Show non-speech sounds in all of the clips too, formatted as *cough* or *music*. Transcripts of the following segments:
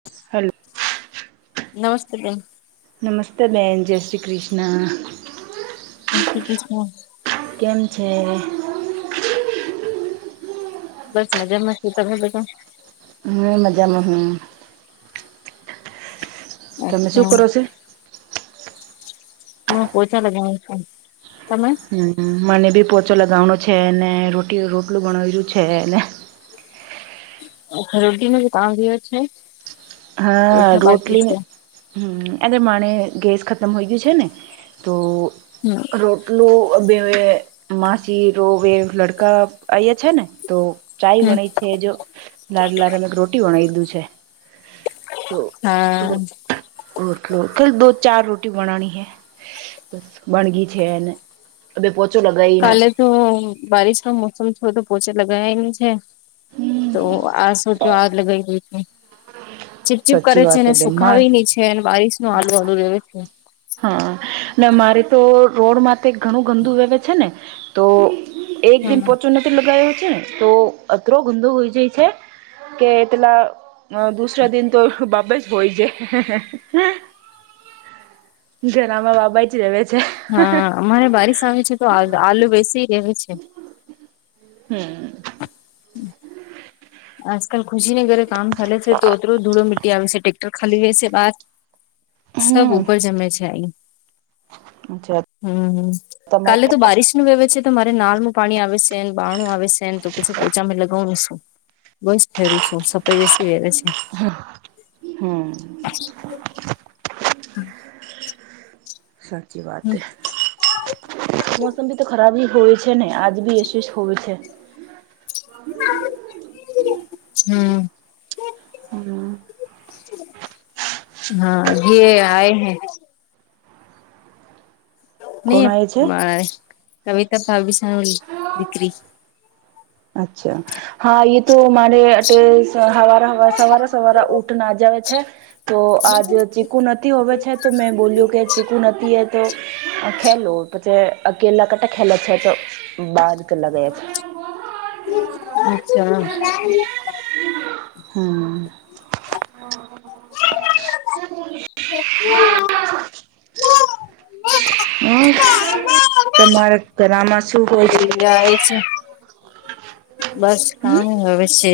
*unintelligible* નમસ્તે બેન. નમસ્તે બેન, જય શ્રી કૃષ્ણ. એ શ *unintelligible* કેમ છે? બસ મજામાં. તમે બધા? હ, મજામાં હ. તમે શું અચ્છા કરો છો? મું પૈસા લગાવઉ છ, તમે હમ, મને બી પોચો લગાવનો છે ને, રો રોટલું બનાવ્યું છે ને. ર ન કે તામ વિવ છે *unintelligible* હા, ઓછા બાકી રોટલી. છે હ, આ પ્રમાણે ગેસ ખતમ હોઈ ગયું છે ને, તો *unintelligible* રોટલું બે માસી ર એ લડકા આયા છે ને તો *unintelligible* ચાય હમ વણ છે, જો લાલ લાર અમેક રોટી વણાવીધું છે. હા તોલો કલ દ ચાર રોટી બનાની હૈ *unintelligible* હમણાં બસ પોતુ મારી એ છીએ. કાલે તો બારિશ ન મોસમ થોડ તો પોચે લગાય ન છે. તો આસચો આગ લગઈ હઈ છે. ચીપચીપ સાચી કરે છે વાત ને, એ બેન માણ સુખાવી ની છે, અને બારીશ નું આલુ વાળુ લેવે છે. હા ને, મારે તો રોડમાં ઘણું ગંદુ વવે છે ને, તો એક હા દિન પોચો નથી લગાયો છે ને, તો અતરો ગંદો હોઈ જાય છે. કે પેલા દુસરા દિન તો બાબે જ હોય છે. ઘરમાં બાબા જ ર છે. હા અમારે બારીશ આવે છે, તો આલુ બેસી રહે છે. *unintelligible* આજકાલ ખુશી ને ઘરે કામ ચાલે છે, તો ઓતરો ધૂળો મી મ ટટેક્ટર ખાલી હોય છે બાદ સબ હમ ઉપર જમે છે, આઈ અચ્છા હમ, હમ, કાલે તમારી તો બારીશ નું વહેવે છે, તો મારે નાળમાં પાણી આવે છે. સે બાણું આવે સેન તો પછી પોચામે લગાવું બસ રું છું, સફાઈ વેવે છે હમ. *unintelligible* સાચી વાત, એ મોસમ બી તો ખરાબ હોય છે. છે ને, આજ બી એશે હોય છે. હમ. હમ. હા, જે આય હૈ. કોણ નહી, આવે છે કવિતા ભાવવી સલી દીકરી. અચ્છા. હા, એ તો મારે એ હવા સવારે સવારા ઊટ ના જાવ છે. તો આજ ચીકુ ન હોવે છે, તો મેં બોલ્યું કે ચીકુ નથી હતો. ખેલું પછી અકેલા કટા ખેલા છે, તો બાર કેલા ગયા છે. અચ્છા. હમ. વ ના *unintelligible* હ, તમારા ઘણામાં એ એ છે. બસ હમ કામ હવે છે.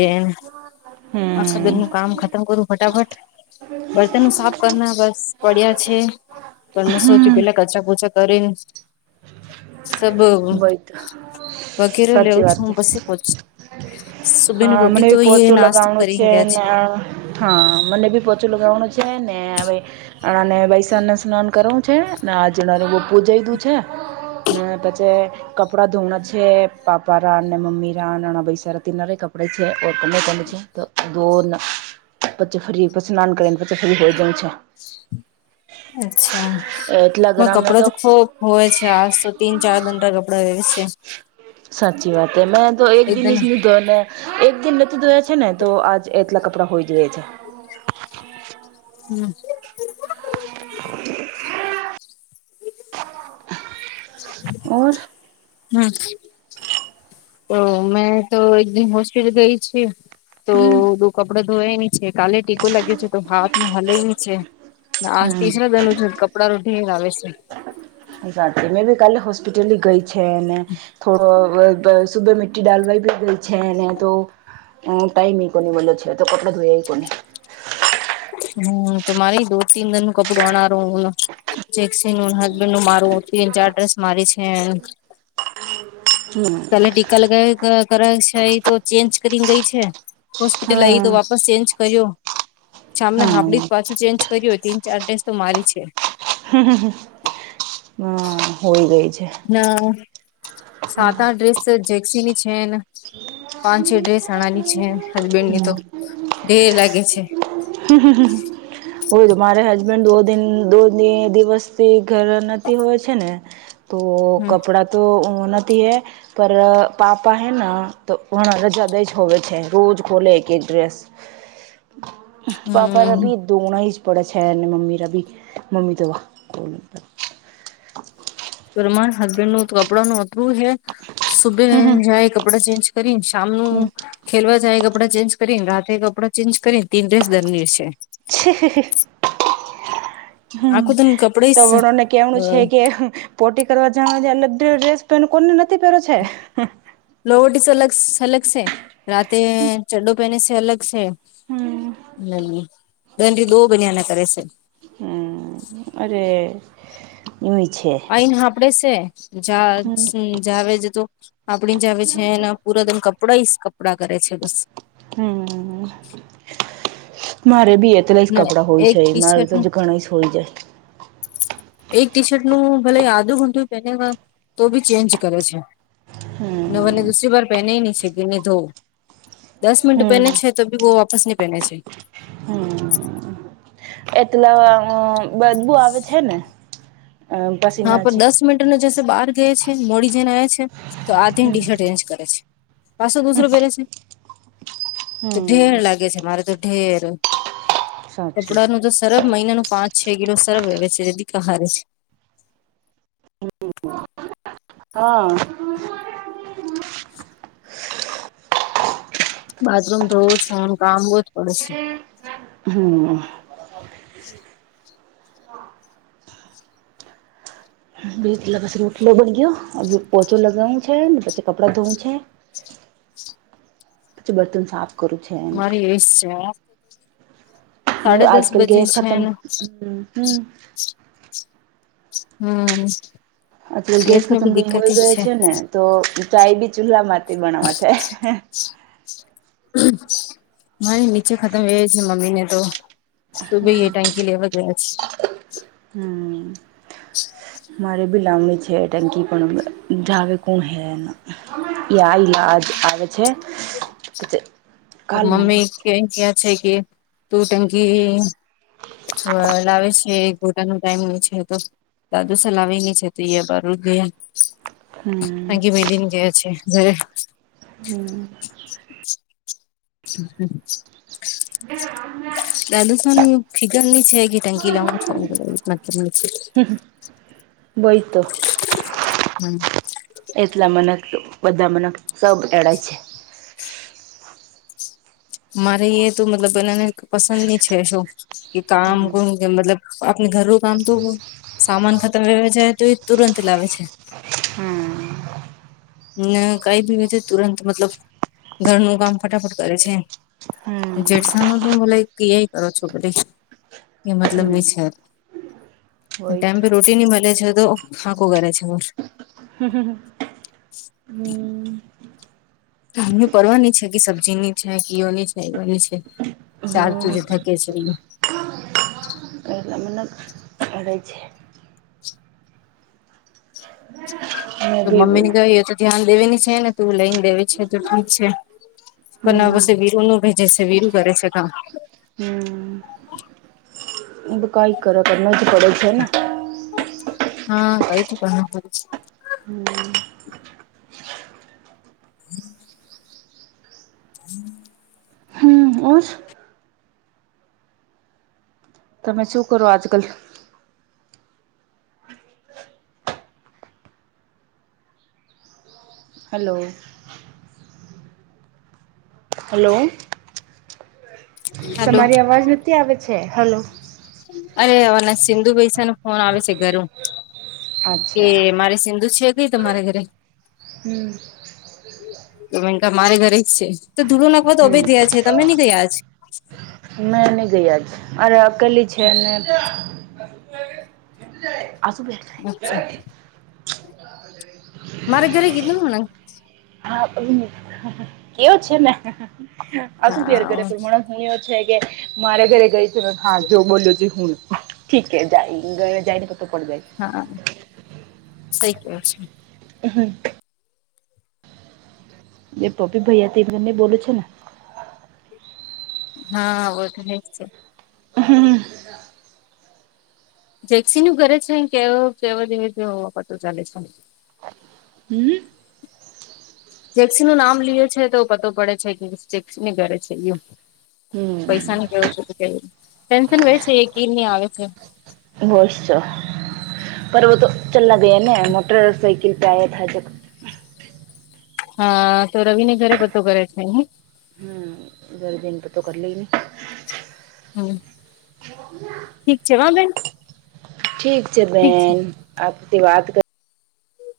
આખા દન નું કામ ખતમ કરું ફટાફટ. બર્તન સાફ કરના બસ પડ્યા છે. પણ મે સોચ્યું હમ પેલા કચરા પૂચા કરીને. સબ વય તો વગેરે સાચી લેઉું છે, વાત હું પછી પહોંચ. સુબેની હા મને રોટી બી તો, પોચો એ નાશતા લગાવણું કરી. છે ને, હા, મને બી પોચું લગાવવાનું છે ને ભાઈ. અનેને વૈસાણને સ્નાન કરવું છે ને, આજણર બ પૂજઈ દું છે ને પછી જે કપડાં ધૂણાં છે, પાપા રા અને મમ્મી રા નાના ભસાર તિનરે કપડે છે ઓ છે. તો દોરન બચે ફ્રી ઉપ સ્નાન કરને બચ ફ્રી હોય જમ છે *unintelligible* અચ્છા, એટલા ગરામાં કપડા તો ખો હોય છે, આજ તો તીન-ચાર દંડા કપડાં એ છે. સાચી વાત. હ, મેં તો એક દિન એકદમ તો એક દિન નથી ધોયા છે ને, તો આજ એટલા કપડાં હોઈ જાય છે. હમ. ઓર હૂં. તો મેં તો એક દન હોસ્પિટલ ગઈ છી. તો હમ દ કપડો ધોય ન છે, કાલે ટીકો લાગ્યો છે, તો હાથમાં હલે છે. આ હમ ત્રીસરા દન છ કપડાનું ઢેર આવે છે *unintelligible* એ વાત મેં ભી કાલે હોસ્પિટલ ગઈ છે, થોડો સુબે મી રીટી ડાલવા બી ગઈ છે ને, તો ટાઈમ એ કોને મળલો છે, તો પટલો ધોયા આવી કોનેહી. હમ, તો મારે દો તીન જન નું કપડું અનારું હું. જેેક્સી ન હસબેન્ડ નું મારું તીન-ચાર ડ્રેસ મારી છે. બ *unintelligible* ટકા લ કર છે એ તો ચેન્જ કરી ગઈ છે. *unintelligible* હોસ્પિટલ આઈ હા તો, વાપસ ચેન્જ કર્યો. સામને હા હાડી જ પાછું ચેન્જ કરે હો, તીન-ચાર ડ્રેસ સ તો મારી છે. હ, હ, હોય ગઈ છે. ના સાત ડ્રેસ. સર જેક્સી ની છે ને, પાંચ-છ ડ્રેસ અણાની છે, હસબેન્ડ ની તો. ઢેર લાગે છે. હોય તો, મારે હસબન્ડો દિવસ તે ઘર નથી હોય છે ને, તો હમ કપડા તો નથી હે. પર પાપા હૈ તો, ઘણા રજા દે જ હોવે છે, રોજ ખોલે એક ડ્રેસ પાપા હમ ભી દોણા બડાા શેર મમી રા ભી મ્મી તોલ *unintelligible* તો રમાર હસબેન્ડ નું કપડા નું અપરું હે. સુબે હમ જાય કપડા, ચેન્જ કરી શામનું. હમ ખેલવા જાય એ, કપડાં ચેન્જ કરીને, રાતે કપડાં ચેન્જ કરીને, તીન ડ્રેસ દરની છે. છે. હમ, આખું તને કપડે તો વણોને કેવનું છે કે. પોટી કરવા જણવા, એલે ડ્રેસ પેન કોને નથી પહેરો છે. લોવટી અલગ-અલગ છે, રાતે ચડ્ડો પહેને છે, અલગ છે. હમ હમ, દંડી બો બનિયાના કરે છે. હમ, અરે ય છે. લનડે છે, હમ જાવજ તું. આપડી જ આવે છે, એના પૂરાદમ કપડા કપડાં કરે છે, બસ. હમ, મારે બી કેલાય જ ને કપડાં હોય એક છે, ટી મારે શર્ટ તો જ ગણા હોય જાય. એક ટી શર્ટ નું ભલે, આદું ઘૂટું પહેને તો બી ચેન્જ કરે છે. ના હમ ભને દુસરી બર. પેને નહી છે, કે નહી, ધોવ દસ મિનટ હમ પહેને છે, તો બી બો વાપસ નહીં પહેને છે. *unintelligible* એટલે બધું આવે છે ને. હા, પસીના છે પણ દસ મિનિટને જશે બહાર ગયા છે, મોડી જેને આ છે. તો આથીન હમ ટી શર્ટ રેન્જ કરે છે, પાછો દુસરો પહેરે છે. તો હમ ઢેર લાગે છે, મારે તો ઢેર સાચી કપડાનું તો સરમ મહિનાનું પાંચ. છે, કિલો સરવેવે છે, જે દીક હારે છે. હા. સ *unintelligible* બાથરૂમ ધવું છેને, કામવું જ પડશે. હમ. શ *unintelligible* બલા પછી રટલો બન ગયો પોચો લગાવું છે ને, પછી કપડા ધોવું છે. પછી બતન સાફ કરું છે મારી એ જ છે. સાડા દસ આજકાલ બજે ગેસ છે ખતમ ને. હમ હમ. આટ ગેસ ની બી ખતમ દિકકત હોય જ ગયો છે ને, તો ચાય બી ચૂલામાંથી બનાવા છે. મારે નીચે ખતમ હો છે, મમ્મી ને તો. તો ભાઈ એ ટાંકી લેવા ગયા છે. હમ. સ *unintelligible* મારે બી લંણી છે, ટંકી પણ જાવે કોણ હે. ઈલાજ આવે છે, પછી તો કાલ મમ્મી મંગાવ ક છે ક્યા છે કે, તું ટંકી હા, લાવે છે. પોતા ન ટાઈમ ન છે, તો દાદુ સલાવીની છે, તો એ બરું ગ હમ અખી મેલીને ગયા છે જ. હમ. હ. એ અ *unintelligible* દાદુ તોનું ફીગર ની છે કે ટંકી લાવવાનું *unintelligible* વઈ તો *unintelligible* એટલા મને બધા મન સબ એડ છે. *unintelligible* મારે એ તો મતલબ એનાને પસંદ ની છે, શું કે કામણ કે મતલબ, આપણે ઘરું કામ તો સામાન ખતમ વવા જાય તો, એ તુરંત લાવે છે. હમ *unintelligible* ના કઈ ભી છે, તુરંત મતલબ ઘરનું કામ ફટાફટ કરે છે. હમ જેડસા નો તો મ કય કરો છો, બ એ મતલબ છે. હોય ટાઈમ તો પે રોટી નની મળે છે, તો ખાંખું કરે છે. હમ, હમ, હમ. અ પડવાની છે કે, સબ્જી ની છે, કીઓની છે, એવાની છે. ચાલચુડી ધકે છેરી. એ ત મને *unintelligible* કરે છે *unintelligible* મે તો મમ્મી બી ને કહી એ તો ધ્યાન દેવીની છે ને, તું લઈને દેવી છે, તો ઠીક છે. પણ ના બસ હમ વિર નું ભેજે છે, વિરું કરે છે કામ. હમ. કઈ કરક ન જ પડે છે ને. હા, કઈથી પણ હમ. હમ. હમ, ઓર. તમે શું કરો, આજકલ? હલો. હલો. હેલો તમારી અવાજ ન આવે છે, હલો. અરે અ સિંધુભાઈસા નું ફોન આવે છે, ઘરું. કે અચ્છા મારે સિંધુ છે, કઈ તમારા ઘરે હમ. તો મેનકા મારે ઘરે જ છે, તો ધૂડું નાખવા તો હમ અભય ગયા છે, તમે નહી થયા જ. મેં નહી ગયા જ અરે અકેલી છે ને. અસું બે. અચ્છા મારે ઘરે કીધુંને. હા કે ઓ છે મે અસ પર કરે હા પરણ *unintelligible* હું એ છે કે, મારે ઘરે ગઈ છે. હા, જો બોલ્યો હું ઠીે જાય ગ જાયને પત કો જાય *unintelligible* હા, સઈ કે છે. હમ. એ પપી ભૈયા ત ઘને બોલોું છે ને *unintelligible* હા હ બો તો હ છે *unintelligible* હમ. જેક્સી નું ઘરે જ છે, કેવ કે દિવપરતો ચાલે છે. હમ. જેેક્સી નું નામ લિ છે, તો પતો પડે છે કે, જેેક્સી ને ઘરે છે યું. પૈસા ન કેવો શ કે ટેન્શન વે છે એ કીર નહી આવે છે *unintelligible* બસ છો પરવ તો ચલ્લા ગયા ને મોટર સાઇકલ પ આ થ *unintelligible* હા, તો રવિ ને ઘરે બતો કરે છે. હા. બારે દિન તો કર લે ન. હમ. હ. ઠીક છે હો બેન ઠીક છે ઠીક છે બેન આપતી વાત કર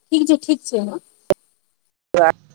બીજું ઠીક છે હો *unintelligible*